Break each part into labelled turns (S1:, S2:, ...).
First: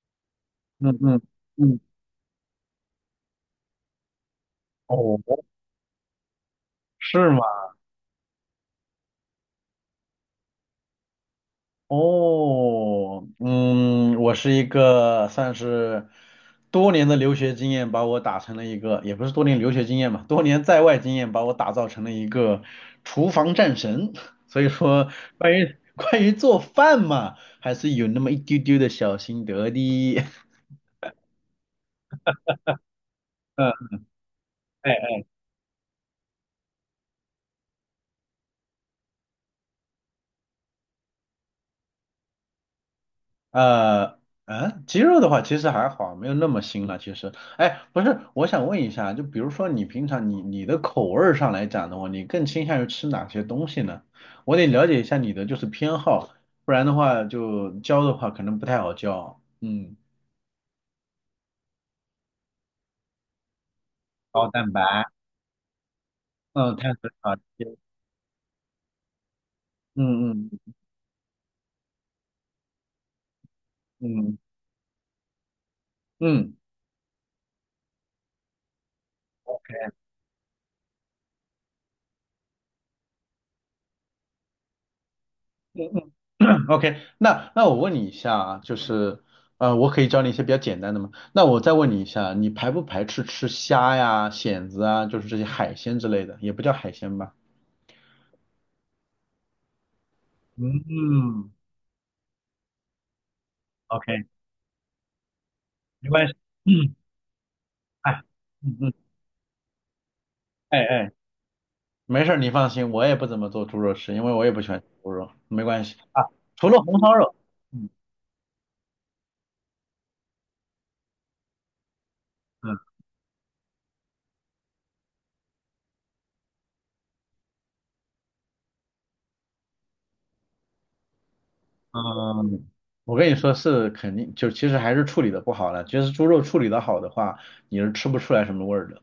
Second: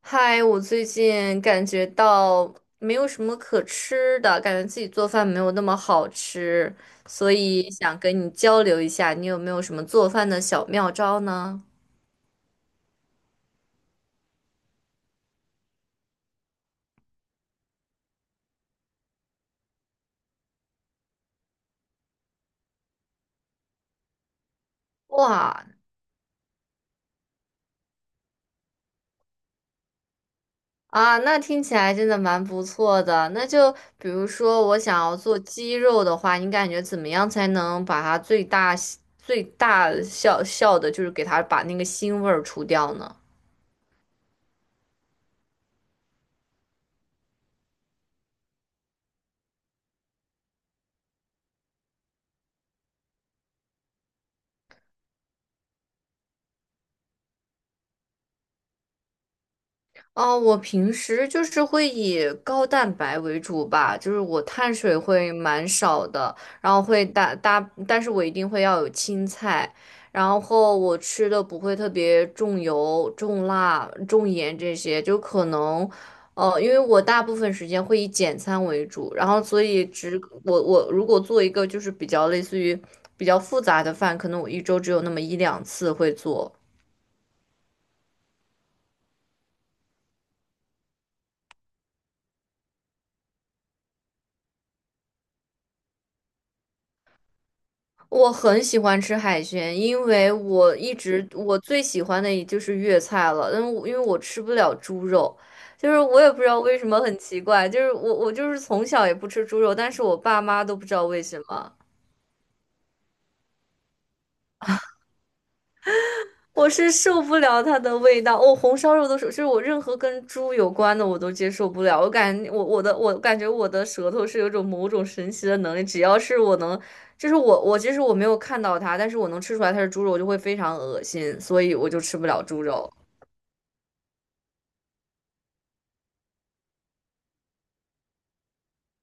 S1: 嗨，我最
S2: 嗯嗯
S1: 近感
S2: 嗯，
S1: 觉到没有什么可吃的，感觉自己做
S2: 哦，
S1: 饭没有那么好吃，
S2: 是
S1: 所
S2: 吗？
S1: 以想跟你交流一下，你有没有什么做饭的小妙招呢？
S2: 哦，我是一个算是多年的留学经验把我打成了一个，也不是多年留学经验吧，多年在外经验把我打造成了一个厨房战神。所以说，关
S1: 哇
S2: 于关于做饭嘛，还是有那么一丢丢的小心得的。
S1: 啊，那听起来真的蛮不错的。那 就
S2: 嗯，
S1: 比如说，我想
S2: 哎。
S1: 要做鸡肉的话，你感觉怎么样才能把它最大效效的，就是给它把那个腥味儿除掉呢？
S2: 呃，鸡肉的话其实还好，没有那么腥了。其实，哎，不是，我想问一下，就比如说你平常你的口味儿上来讲的话，你更倾向于吃哪些东西呢？我得了解一下你的就是偏好，不然的话就教的话可能不太好教。嗯，
S1: 哦，我平时就是会以高蛋白为主吧，就是我
S2: 高蛋
S1: 碳水
S2: 白，
S1: 会蛮少的，然
S2: 嗯，
S1: 后
S2: 碳
S1: 会
S2: 水
S1: 大
S2: 少
S1: 大，
S2: 吃，
S1: 但是我一定会要有青菜，然
S2: 嗯嗯
S1: 后我吃的不会特别重油、重辣、重
S2: 嗯
S1: 盐这些，就可能，
S2: 嗯嗯
S1: 因为我大部分时间会以简餐为主，然后所以只我如果做一个就是比较类似于比较复杂的饭，可能我一周只有那么一两次
S2: 嗯。
S1: 会做。
S2: OK，那我问你一下啊，就是，我可以教你一些比较简单的吗？那我再问你一下，你排不排斥吃虾呀、蚬子啊，就是这些海鲜之类的，也不叫海鲜吧？
S1: 我很喜欢吃海鲜，因为我一直
S2: 嗯
S1: 我最喜欢的也就是粤菜了。但我因为
S2: ，OK，
S1: 吃不了猪肉，就是
S2: 没
S1: 我
S2: 关
S1: 也
S2: 系。
S1: 不知道为什
S2: 嗯，
S1: 么，很奇怪，就是我
S2: 哎，
S1: 我就是
S2: 嗯
S1: 从
S2: 嗯，
S1: 小也不吃猪肉，但是我爸妈都
S2: 哎
S1: 不知道
S2: 哎，
S1: 为什么。
S2: 没事儿，你放心，我也不怎么做猪肉吃，因为我也不喜欢吃猪肉，没关系啊。除
S1: 我
S2: 了
S1: 是
S2: 红烧
S1: 受
S2: 肉，
S1: 不了它
S2: 嗯
S1: 的味道，我、红烧肉都是，就是我任何跟猪有关的我都接受不了。我感我
S2: 嗯
S1: 我的我感觉我的舌头是有种某种神奇的能力，只要是我能，就是我我其实我没有看到它，但是我能吃出来它是猪肉，我就会非常恶心，所以我就吃不了猪
S2: 嗯，
S1: 肉。
S2: 我跟你说是肯定，就其实还是处理的不好了。其实猪肉处理的好的话，你是吃不出来什么味儿的。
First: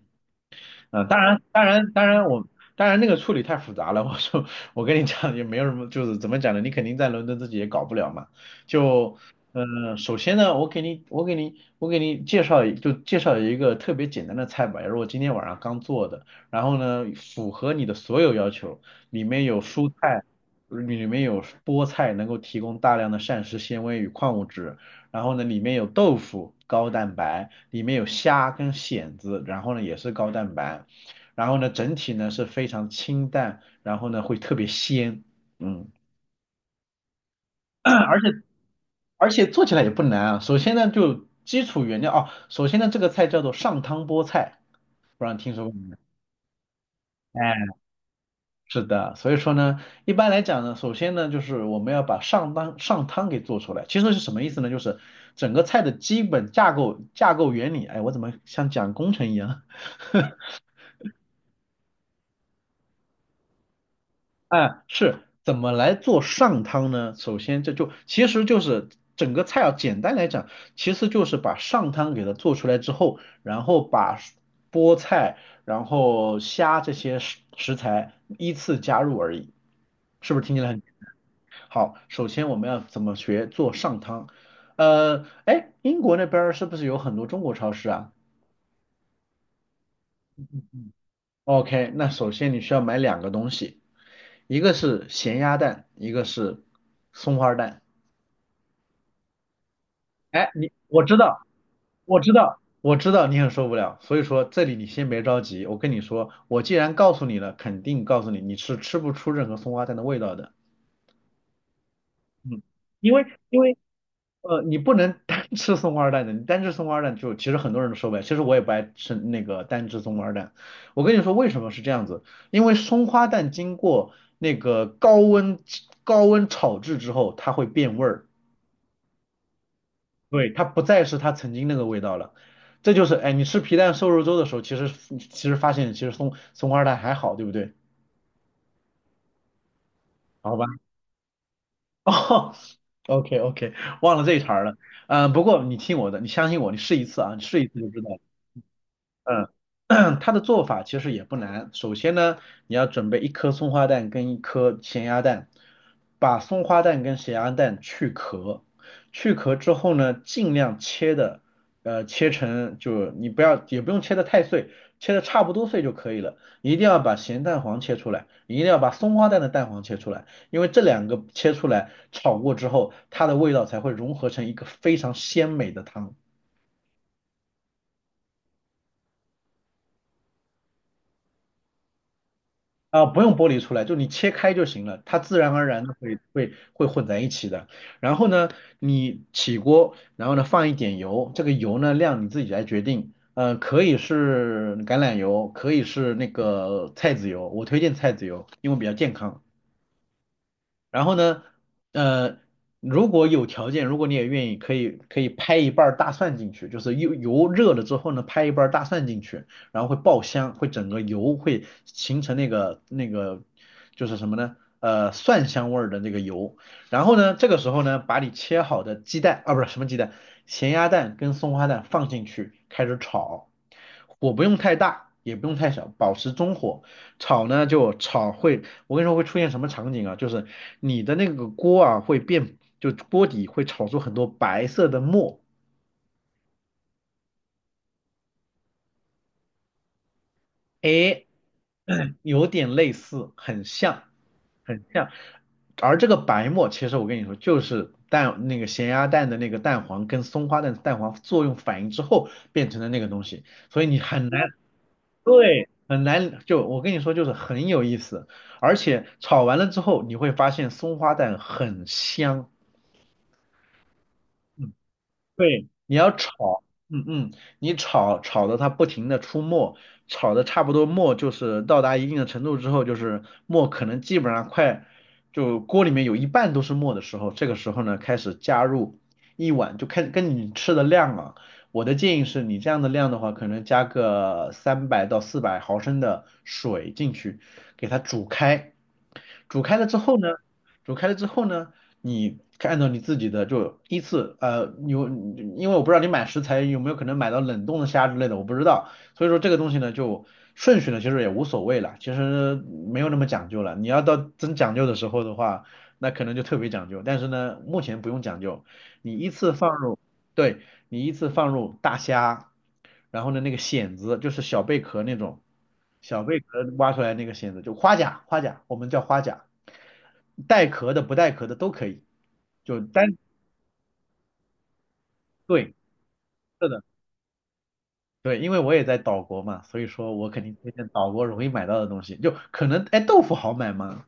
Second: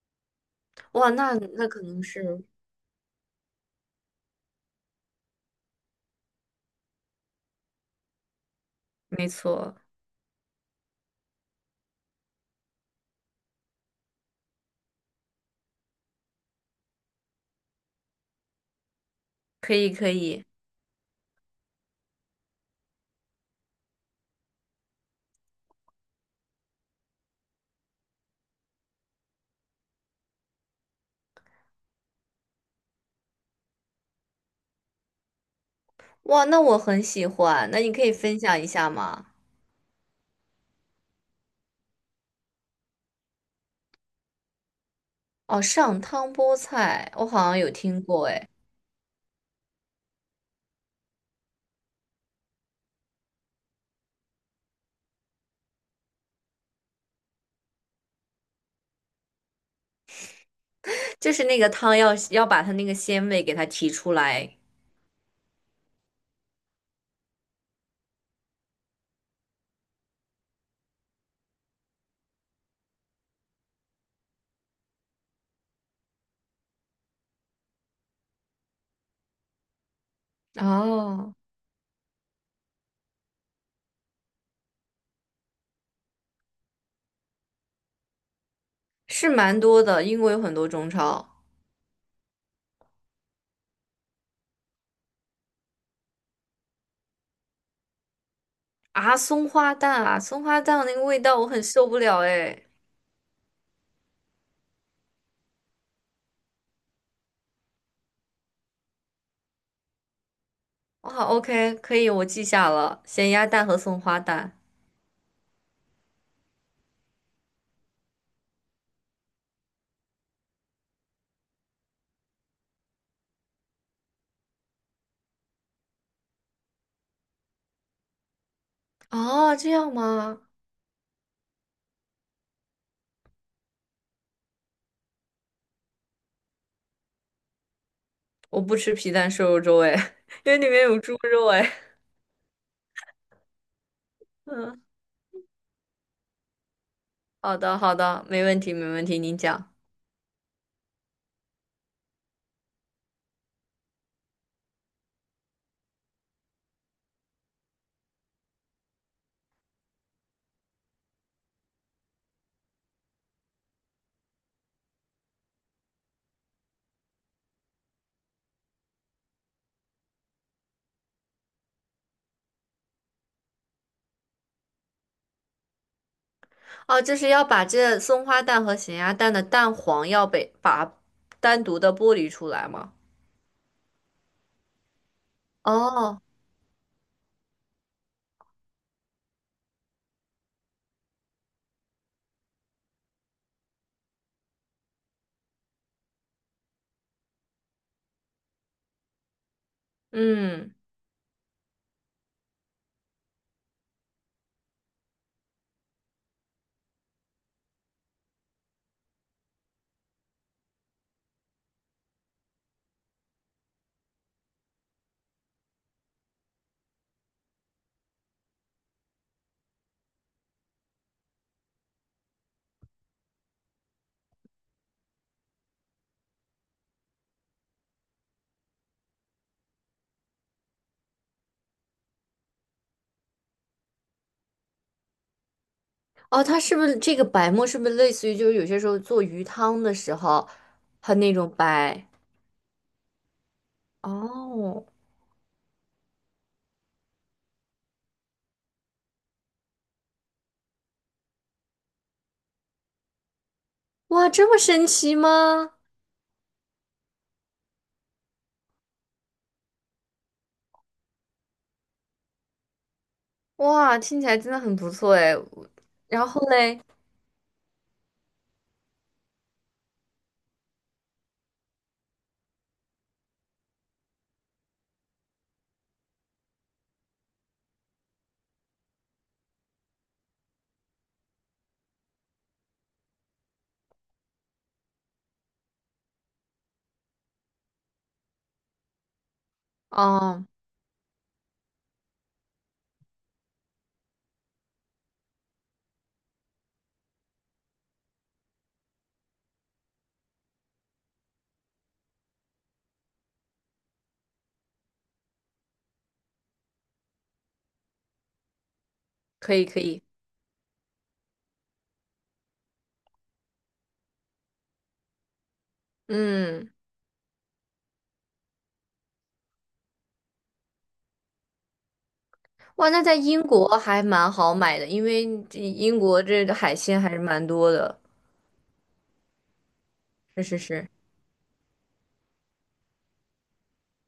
S2: 嗯，
S1: 哇，
S2: 当
S1: 那
S2: 然，当
S1: 那可
S2: 然，
S1: 能
S2: 当然
S1: 是
S2: 我，当然那个处理太复杂了。我说，我跟你讲，也没有什么，就是怎么讲呢？你肯定在伦敦自己也搞不了嘛。就，
S1: 没错，
S2: 嗯，首先呢，我给你介绍一个特别简单的菜吧，也是我今天晚上刚做的。然后呢，符合你的所有要求，里面有
S1: 可
S2: 蔬
S1: 以可
S2: 菜，
S1: 以。
S2: 里面有菠菜，能够提供大量的膳食纤维与矿物质。然后呢，里面有豆腐，高蛋白，里面有虾跟蚬子，然后呢也是高蛋白，然后呢整体呢是非常清淡，然后呢会特别鲜，嗯，
S1: 哇，那我很喜欢，那 你可以
S2: 而且
S1: 分享一下吗？
S2: 而且做起来也不难啊。首先呢就基础原料哦，首先呢这个菜叫做上汤菠菜，不知道你听
S1: 哦，
S2: 说过没
S1: 上汤菠菜，我好像
S2: 有？
S1: 有听过，
S2: 是的，所以说呢，一般来讲呢，首先呢，就是我们要把上汤给做出来。其实是什么意思呢？就是整个菜的基本架构原理。哎，我怎么像讲工程一样？
S1: 就是那个汤要把它那个鲜味给它提出 来。
S2: 哎，是怎么来做上汤呢？首先这就其实就是整个菜要简单来讲，其实就是把上汤给它做出来之后，然后把菠菜、然后虾这些食材依次加入而已，是不是听起来很？
S1: 哦，
S2: 好，首先我们要怎么学做上汤？哎，英国那边儿是不是有很多中国超市啊
S1: 是蛮多的，英国有很多中超
S2: ？OK，那首先你需要买两个东西，一个是咸鸭蛋，一个是松花蛋。
S1: 啊，松花蛋啊，松
S2: 哎，
S1: 花
S2: 你
S1: 蛋那
S2: 我
S1: 个
S2: 知
S1: 味道
S2: 道，
S1: 我很受不
S2: 我
S1: 了
S2: 知道，
S1: 哎。
S2: 我知道你很受不了，所以说这里你先别着急，我跟你说，我既然告诉你了，肯定告诉你你是吃不出任何松花蛋的味道的。
S1: 哇，OK，可以，我记
S2: 嗯，
S1: 下了，
S2: 因为
S1: 咸鸭
S2: 因
S1: 蛋
S2: 为
S1: 和松花蛋。
S2: 呃，你不能单吃松花蛋的，你单吃松花蛋就其实很多人都受不了。其实我也不爱吃那个单吃松花蛋。我跟你说为什么是这样子，因为松花蛋经过那个高温炒制之后，它会变味儿，
S1: 哦，这样吗？
S2: 对，它不再是它曾经那个味道了。这就是，哎，你吃皮蛋瘦肉粥的时候，其实发现其实松花蛋还好，对不对？
S1: 我不吃皮蛋瘦肉粥哎，因
S2: 好
S1: 为
S2: 吧，
S1: 里面有猪肉哎。
S2: 哦，OK OK，忘了这一茬儿了。
S1: 嗯，
S2: 嗯、不过你听我的，你相信我，你试一次啊，你
S1: 好
S2: 试一
S1: 的
S2: 次就
S1: 好
S2: 知道。
S1: 的，没问题没问题，您讲。
S2: 嗯，它的做法其实也不难。首先呢，你要准备一颗松花蛋跟一颗咸鸭蛋，把松花蛋跟咸鸭蛋去壳，去壳之后呢，尽量切的，切成就你不要也不用切的太碎，切的差不多碎就可以了。一定要把咸蛋黄切出来，一定要把松花蛋的蛋黄切出来，因为这两个切出来炒过之后，它的味道才会融合成一个非常鲜美的汤。
S1: 哦，就是要把这松花蛋和咸鸭蛋的蛋黄要被把单独的剥离出来吗？
S2: 啊，不用剥离出来，就你切开就行了，它自然而然的会
S1: 哦
S2: 会会混在一起的。然后呢，你起锅，然后呢放一点油，这个油呢量你自己来决定，嗯，可以是橄榄油，可以是那个菜籽油，我推荐菜籽油，因为比较健康。
S1: 嗯，
S2: 然后呢，呃，如果有条件，如果你也愿意，可以拍一半儿大蒜进去，就是油热了之后呢，拍一半儿大蒜进去，然后会爆香，会整个油会形成那个就是什么呢？蒜香味儿的那个油。然后呢，这个时候呢，把你切好的鸡蛋啊，不是什么鸡蛋，咸鸭蛋跟松花蛋放进去，开始炒，火不用太大。也不用太小，保持中火。炒呢就炒会我跟你说会出现什么场景啊？就是你的那个锅啊会变，就锅底会炒出很多白色的沫。
S1: 哦，它是不是这个白沫是不是类似于就是有些时候做鱼汤的时候，它
S2: 哎，
S1: 那种白？
S2: 有点类似，很像，很
S1: 哦，
S2: 像。而这个白沫，其实我跟你说，就是蛋那个咸鸭蛋的那个蛋黄跟松花蛋的蛋黄作用反应之后变成的那个东西，所以你
S1: 哇，
S2: 很难，
S1: 这么神奇
S2: 对，
S1: 吗？
S2: 很难。就我跟你说，就是很有意思，而且炒完了之后，你会发现松花蛋很香。
S1: 哇，听起来真的很不错哎。
S2: 对，
S1: 我
S2: 你要
S1: 然后
S2: 炒，
S1: 嘞，
S2: 嗯嗯，你炒炒的它不停的出沫，炒的差不多沫就是到达一定的程度之后，就是沫可能基本上快就锅里面有一半都是沫的时候，这个时候呢开始加入一碗，就开始跟你吃的量啊，我的建议是你这样的量的话，可能加个300到400毫升的水进去，给它煮开，煮开了之后呢，
S1: 哦，
S2: 煮开了之后呢。你按照你自己的就依次有因为我不知道你买食材有没有可能买到冷冻的虾之类的，我不知道，所以说这个东西呢就顺序呢其实也无所谓了，其实没有那么讲究了。你要到真讲究的时候的话，那可能就特别讲究，但是呢目前不用讲究，你依次
S1: 可以
S2: 放
S1: 可
S2: 入，
S1: 以，
S2: 对，你依次放入大虾，然后呢那个蚬子就是小贝壳那种，小贝壳
S1: 嗯，
S2: 挖出来那个蚬子就花甲，花甲我们叫花甲，带壳的不带壳的都可以，就
S1: 哇，那
S2: 单
S1: 在英国还蛮好买的，因为这
S2: 对
S1: 英国这个
S2: 是
S1: 海
S2: 的
S1: 鲜还是蛮多的，
S2: 对，因为我也在岛国嘛，所以说我肯
S1: 是
S2: 定
S1: 是
S2: 推荐
S1: 是，
S2: 岛国容易买到的东西，就可能哎豆腐好买吗？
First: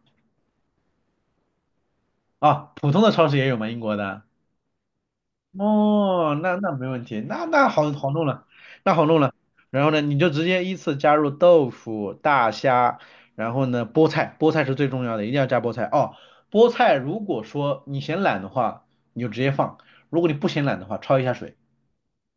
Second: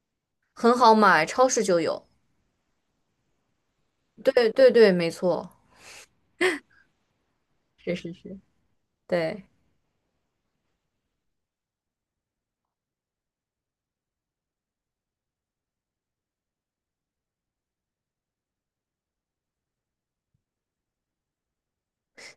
S1: 很好买，超市就有。
S2: 啊，普通的超市也有吗？英国的？
S1: 对对对，没错，
S2: 哦，那没问题，那好
S1: 是
S2: 好
S1: 是
S2: 弄
S1: 是，
S2: 了，那好弄了。
S1: 对。
S2: 然后呢，你就直接依次加入豆腐、大虾，然后呢，菠菜，菠菜是最重要的，一定要加菠菜哦。菠菜如果说你嫌懒的话，你就直接放；如果你不嫌懒的话，焯一下水，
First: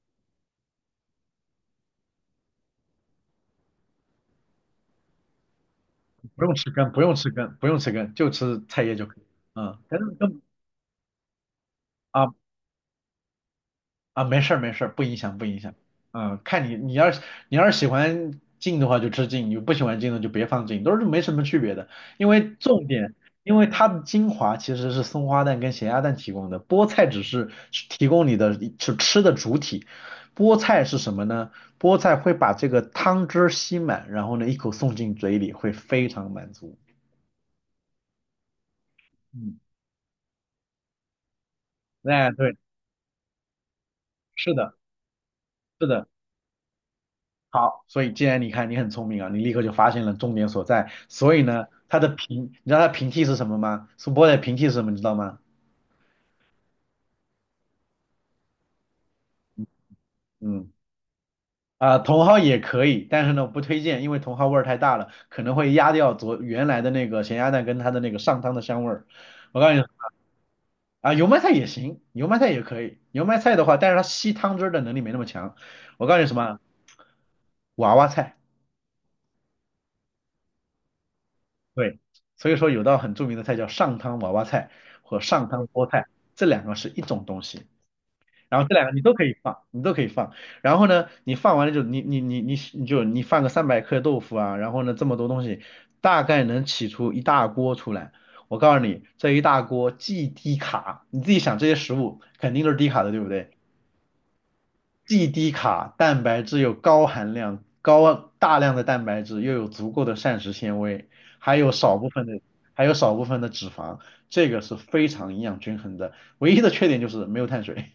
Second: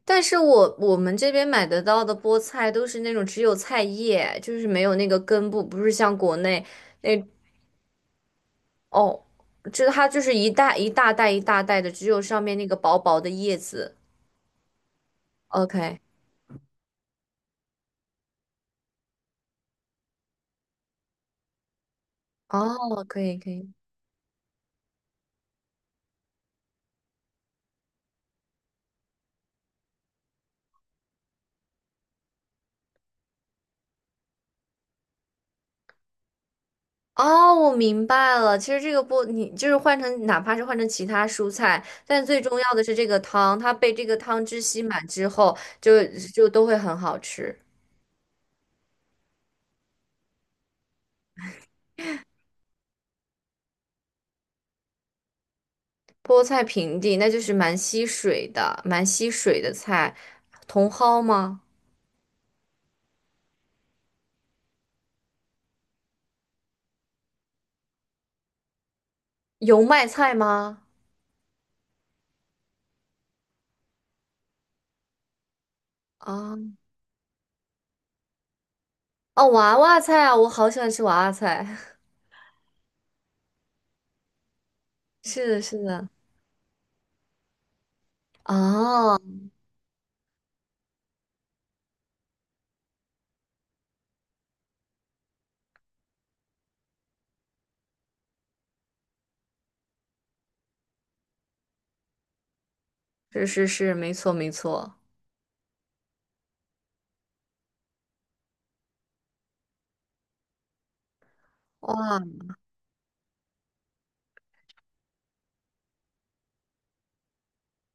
S1: 但是我们这边买得到的菠菜都是那种只有菜叶，就是没有那个根部，不是像国
S2: 不用
S1: 内
S2: 吃根，不用
S1: 那
S2: 吃根，不用吃根，就吃菜叶就可
S1: 哦，
S2: 以。嗯，
S1: 这
S2: 根
S1: 它就是
S2: 根
S1: 一大袋一大袋的，只有
S2: 啊
S1: 上面那个薄薄的叶子。
S2: 啊，没事儿没事儿，不影响不影响。
S1: OK，
S2: 嗯，看你你要是喜欢静的话就吃静，你不喜欢静的就别放静，都是没什么区别的。因为重
S1: 哦，
S2: 点，
S1: 可以可
S2: 因为
S1: 以，
S2: 它的精华其实是松花蛋跟咸鸭蛋提供的，菠菜只是提供你的是吃的主体。菠菜是什么呢？菠菜会把这个汤汁儿吸满，然后呢一口送进嘴里，会非常满足。
S1: 哦，我明白了。其实这个菠，你
S2: 嗯，
S1: 就是换成哪怕是换成其他蔬菜，但
S2: 哎，
S1: 最
S2: 对，
S1: 重要的是这个汤，它被这个汤
S2: 是
S1: 汁
S2: 的，
S1: 吸满之后，
S2: 是
S1: 就
S2: 的。
S1: 就都会很好吃。
S2: 好，所以既然你看你很聪明啊，你立刻就发现了重点所在。所以呢，它的平，你知道它的平替是什么吗？苏泊的平替是什么？你知道吗？
S1: 菠菜平地，那就是蛮吸水的，蛮吸水的菜。
S2: 嗯，
S1: 茼蒿吗？
S2: 啊、茼蒿也可以，但是呢，我不推荐，因为茼蒿味儿太大了，可能会压掉昨原来的那个咸鸭蛋跟它的那个上汤的香味儿。我告诉你
S1: 油麦菜吗？
S2: 啊、油麦菜也行，油麦菜也可以。油麦菜的话，但是它吸汤汁儿的能力没那么强。我告诉你什
S1: 啊，
S2: 么，娃娃菜。
S1: 哦，娃娃菜啊，我好喜欢吃娃娃菜。
S2: 对，所以说有道很著名的菜叫上汤娃娃菜和上
S1: 是的，
S2: 汤
S1: 是
S2: 菠菜，
S1: 的，
S2: 这两个是一种东西。然后这两个你都
S1: 啊，
S2: 可以放，你都可以放。然后呢，你放完了就你你你你你就你放个300克豆腐啊，然后呢这么多东西，大概能起出一大锅出来。我告诉你，这一大锅既低卡，你自己想这些食物肯定都是低卡的，对不
S1: 是
S2: 对？
S1: 是是，没错没错。
S2: 既低卡，蛋白质又高含量，高大量的蛋白质又有足够的膳食纤维，还有少部
S1: 哇，
S2: 分的还有少部分的脂肪，这个是非常营养均衡的。唯一的缺点就是没有碳水。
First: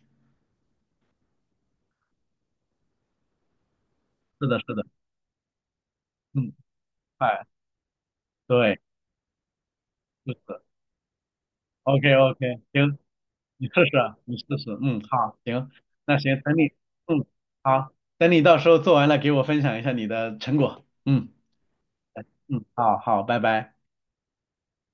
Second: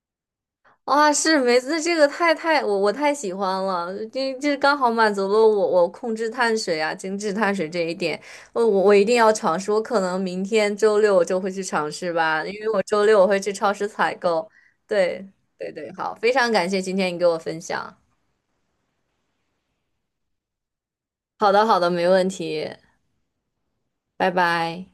S1: 哇，是梅子这个太太我我太喜欢了，这
S2: 是
S1: 这
S2: 的，是
S1: 刚
S2: 的，
S1: 好满足了我控制
S2: 嗯，
S1: 碳水啊、精致
S2: 哎，
S1: 碳水这一点，我
S2: 对，
S1: 我我一定要尝试，我可能
S2: 是
S1: 明
S2: 的
S1: 天周六我就会去尝
S2: ，OK
S1: 试
S2: OK，
S1: 吧，因为我
S2: 行，
S1: 周六我会去
S2: 你试
S1: 超市
S2: 试
S1: 采
S2: 啊，你试
S1: 购。
S2: 试，嗯，
S1: 对
S2: 好，行，
S1: 对对，好，
S2: 那
S1: 非
S2: 行，
S1: 常
S2: 等你，
S1: 感谢今天你
S2: 嗯，
S1: 给我分
S2: 好，
S1: 享。
S2: 等你到时候做完了，给我分享一下你的成果，嗯
S1: 好的好的，没问
S2: 嗯，
S1: 题，
S2: 好好，拜拜。
S1: 拜拜。